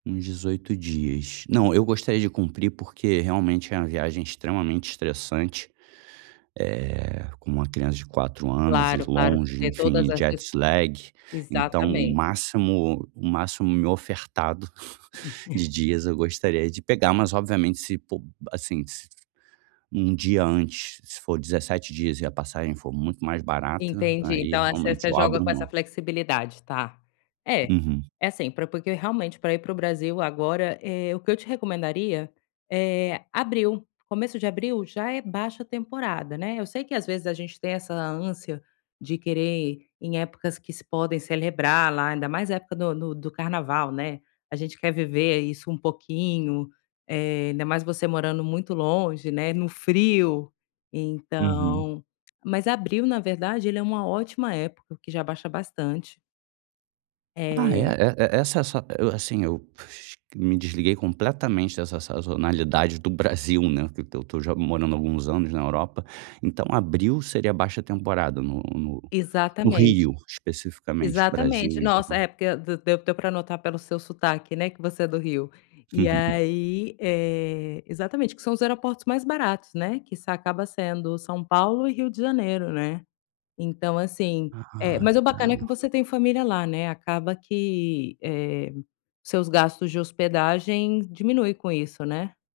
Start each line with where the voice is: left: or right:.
right: Uns 18 dias. Não, eu gostaria de cumprir, porque realmente é uma viagem extremamente estressante, eh, com uma criança de 4 anos e
left: Claro, claro,
right: longe,
left: ter
right: enfim,
left: todas as
right: jet
left: dis.
right: slag. Então, o
left: Exatamente.
right: máximo o máximo me ofertado de
left: [unintelligible]
right: dias eu gostaria de pegar, mas obviamente, se, po, assim, s-se um dia antes, se for 17 dias e a passagem for muito mais barata,
left: Entendi,
right: aí,
left: então, essa -ess
right: realmente,
left: você
right: eu
left: joga
right: abro
left: com essa
right: mão.
left: flexibilidade, tá. É.
right: Uhum.
left: É, assim, porque, realmente, pra ir pro Brasil agora, eh, o que eu te recomendaria, eh, abril, começo de abril já é baixa temporada, né. Eu sei, que, às vezes, a gente tem essa ânsia de querer ir em épocas que se podem celebrar lá, ainda mais época do do do carnaval, né. A gente quer viver isso um pouquinho. Eh, ainda mais você morando muito longe, né, no frio,
right: Uhum.
left: então mas, abril, na verdade, ele é uma ótima época, porque já abaixa bastante.
right: Ah é. E
left: É.
right: e e essa-sa, eh, assim, eu me desliguei completamente dessa sazonalidade do Brasil, né, porque eu estou morando alguns anos na Europa. Então, abril seria baixa temporada no no
left: Exatamente.
right: Rio, especificamente, Brasil
left: Exatamente.
right: em
left: Nossa,
right: geral.
left: é porque d-deu deu pra notar pelo seu sotaque, né, que você é do Rio, e aí, eh, exatamente que são os aeroportos mais baratos, né que acaba sendo São Paulo e Rio de Janeiro, né. Então, assim, eh,
right: Ah,
left: mas o bacana
right: então
left: é que você tem família lá né, acaba que, eh, seus gastos de hospedagem diminui com isso, né.